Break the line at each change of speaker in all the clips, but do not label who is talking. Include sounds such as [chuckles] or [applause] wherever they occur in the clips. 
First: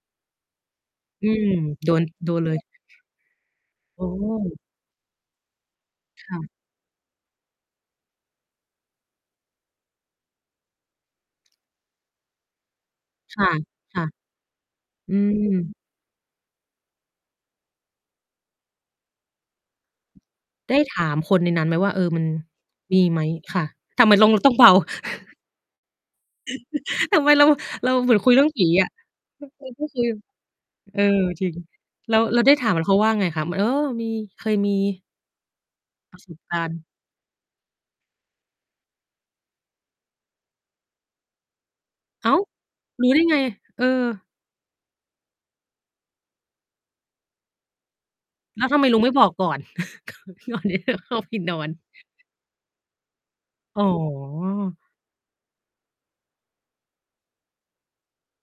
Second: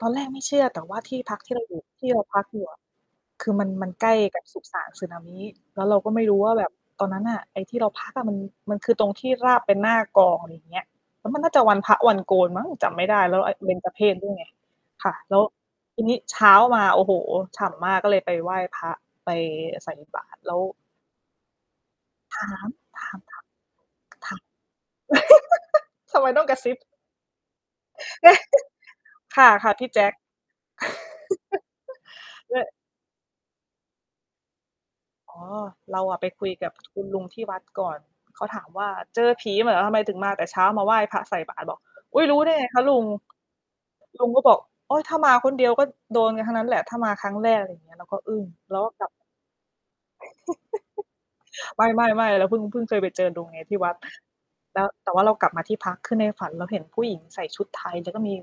ตอนแรกไม่เชื่อ แต่ว่าที่
อื
พัก
ม
ที่เราอยู่
โด
ท
น
ี่เรา
โด
พั
น
ก
เล
อย
ย
ู่อะ คือมัน มัน
โอ
ใก
้
ล้กับสุสาน Tsunami แล้วเราก็ไม่
ค
ร
่
ู้
ะ
ว่าแบบตอนนั้นน่ะ ไอ้ที่เราพักอะ มัน มันคือตรงที่ราบเป็นหน้ากลอง อะไรอย่างเงี้ย แล้วมันน่าจะวันพระวันโกนมั้ง จำไม่ได้แล
ค
้ว
่
อ
ะ
เบญจ
ค
เพ
่ะ
สด้วยไง ค่
อื
ะ แล้ว
ม
ทีนี้เช้ามา โอ้โฮ ฉ่ำมากก็เลยไปไหว้พระ ไปใส่บาตรแล้ว
ได้ถามคนในนั้นไหมว่า เออ "มัน
ถาม
ม
ถ
ี
า
ไ
ม
หม?"
ค่ะ
ค่ะ ทำไมต้
ถ
อง
าม
ต้องเบา [chuckles]
[laughs] ทำไมต้องกระซิบ
[chuckles] ทำไมเรา เราเหมือนคุยเรื่องผีอะ
[laughs] ค
ม
่
ั
ะ
นเป
ค
็
่ะ
น
พ
ก
ี
็
่
ค
แจ
ือ
็ค
แบบ เออ จริง แล้ว แล้วไ
[laughs]
ด้
แล
ถา
ะ
มเขาว่าไงคะ? ม เออ มี เคยมี
อ๋อ เราอ
ปร
ะ
ะ
ไป
สบ
คุย
กา
ก
ร
ั
ณ
บ
์
คุณลุงที่วัดก่อน เขาถามว่า "เจอผีมาเหรอ ทำไมถึงมาแต่เช้า มาไหว้พระใส่บาตร" บอก "อุ๊ย!
อ้า
รู้
ว!
ได้ไงคะลุ
ร
ง?"
ู้ได้ไง? เออ
ลุงก็บอก "โอ๊ย ถ้ามาคนเดียวก็โดนกันทั้งนั้นแหละ ถ้ามาครั้งแรก" อะไรอย่างเงี้ย เราก็อึ้ง
แล้ว
เร
ท
า
ำไม
ก็
ลุ
ก
ง
ลั
ไม
บ
่บอกก่อน [chuckles] ก่อน ก่อนที่จะเข้าไปนอน?
[laughs] ไม
[chuckles]
่ ๆ ๆ เราเพิ่ง เพิ่งเคยไปเจอลุงไงที
อ
่
๋
วัด
อ
แล้ว แต่ว่าเรากลับมาที่พัก คือในฝันเราเห็นผู้หญิงใส่ชุดไทย แล้วก็มี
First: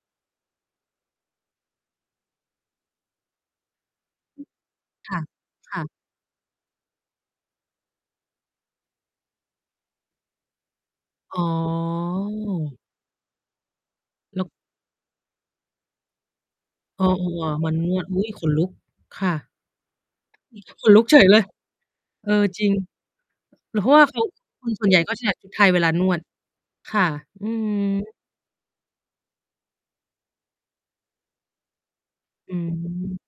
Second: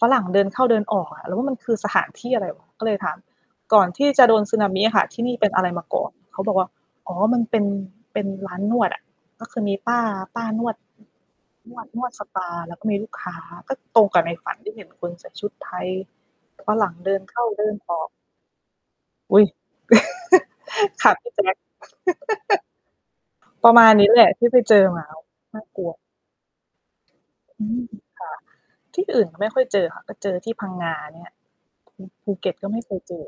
ฝรั่งเดินเข้าเดินออกอะ เราว่ามันคือสถานที่อะไร ก็เลยถาม "ก่อนที่จะโดน Tsunami อะค่ะ
ค
ท
่ะ
ี่นี่เป็นอะไร
ค่
มา
ะ
ก่อน?" เขาบอกว่า "อ๋อ มันเป็น เป็นร้านนวดอะ" ก็คือมีป้า ป้านวด
อ๋
นวด นวดสปา แล
อ
้วก็มีลูกค้า ก็ตรงกับใน
ล
ฝ
ก
ันที่เห็นคนใส่ชุดไทย ฝรั่ง
อ้อ
เดินเข้า
ๆ
เด
ๆ ม
ิ
ั
น
นน
อ
ว
อ
ด
ก
อุ๊ย! ขนลุก ค่
อ
ะ
ุ๊ย [laughs]
[unintelligible] ขนลุ
ค
ก
่ะ
เฉ
พ
ย
ี่
เล
แจ
ย
็ค
เออ จริง
[laughs] ประ
หรื
ม
อเ
า
พร
ณ
าะว
น
่า
ี้
เข
แห
า
ละที่ไป
ค
เ
น
จ
ส
อ
่วนใหญ
ม
่
า
ก
โ
็
อ้
ใส่ชุด
น
ไ
่
ท
า
ยเ
ก
ว
ลั
ลา
ว
นวด ค่ะ อื
อืม
ม
ค่ะ ที่อื่น ก็ไม่ค่อยเจอค่ะ มาเจอที่พังงาเนี่ย ภู ภูเก็
อ
ตก็ไม่ เคยเจ
ืม
อ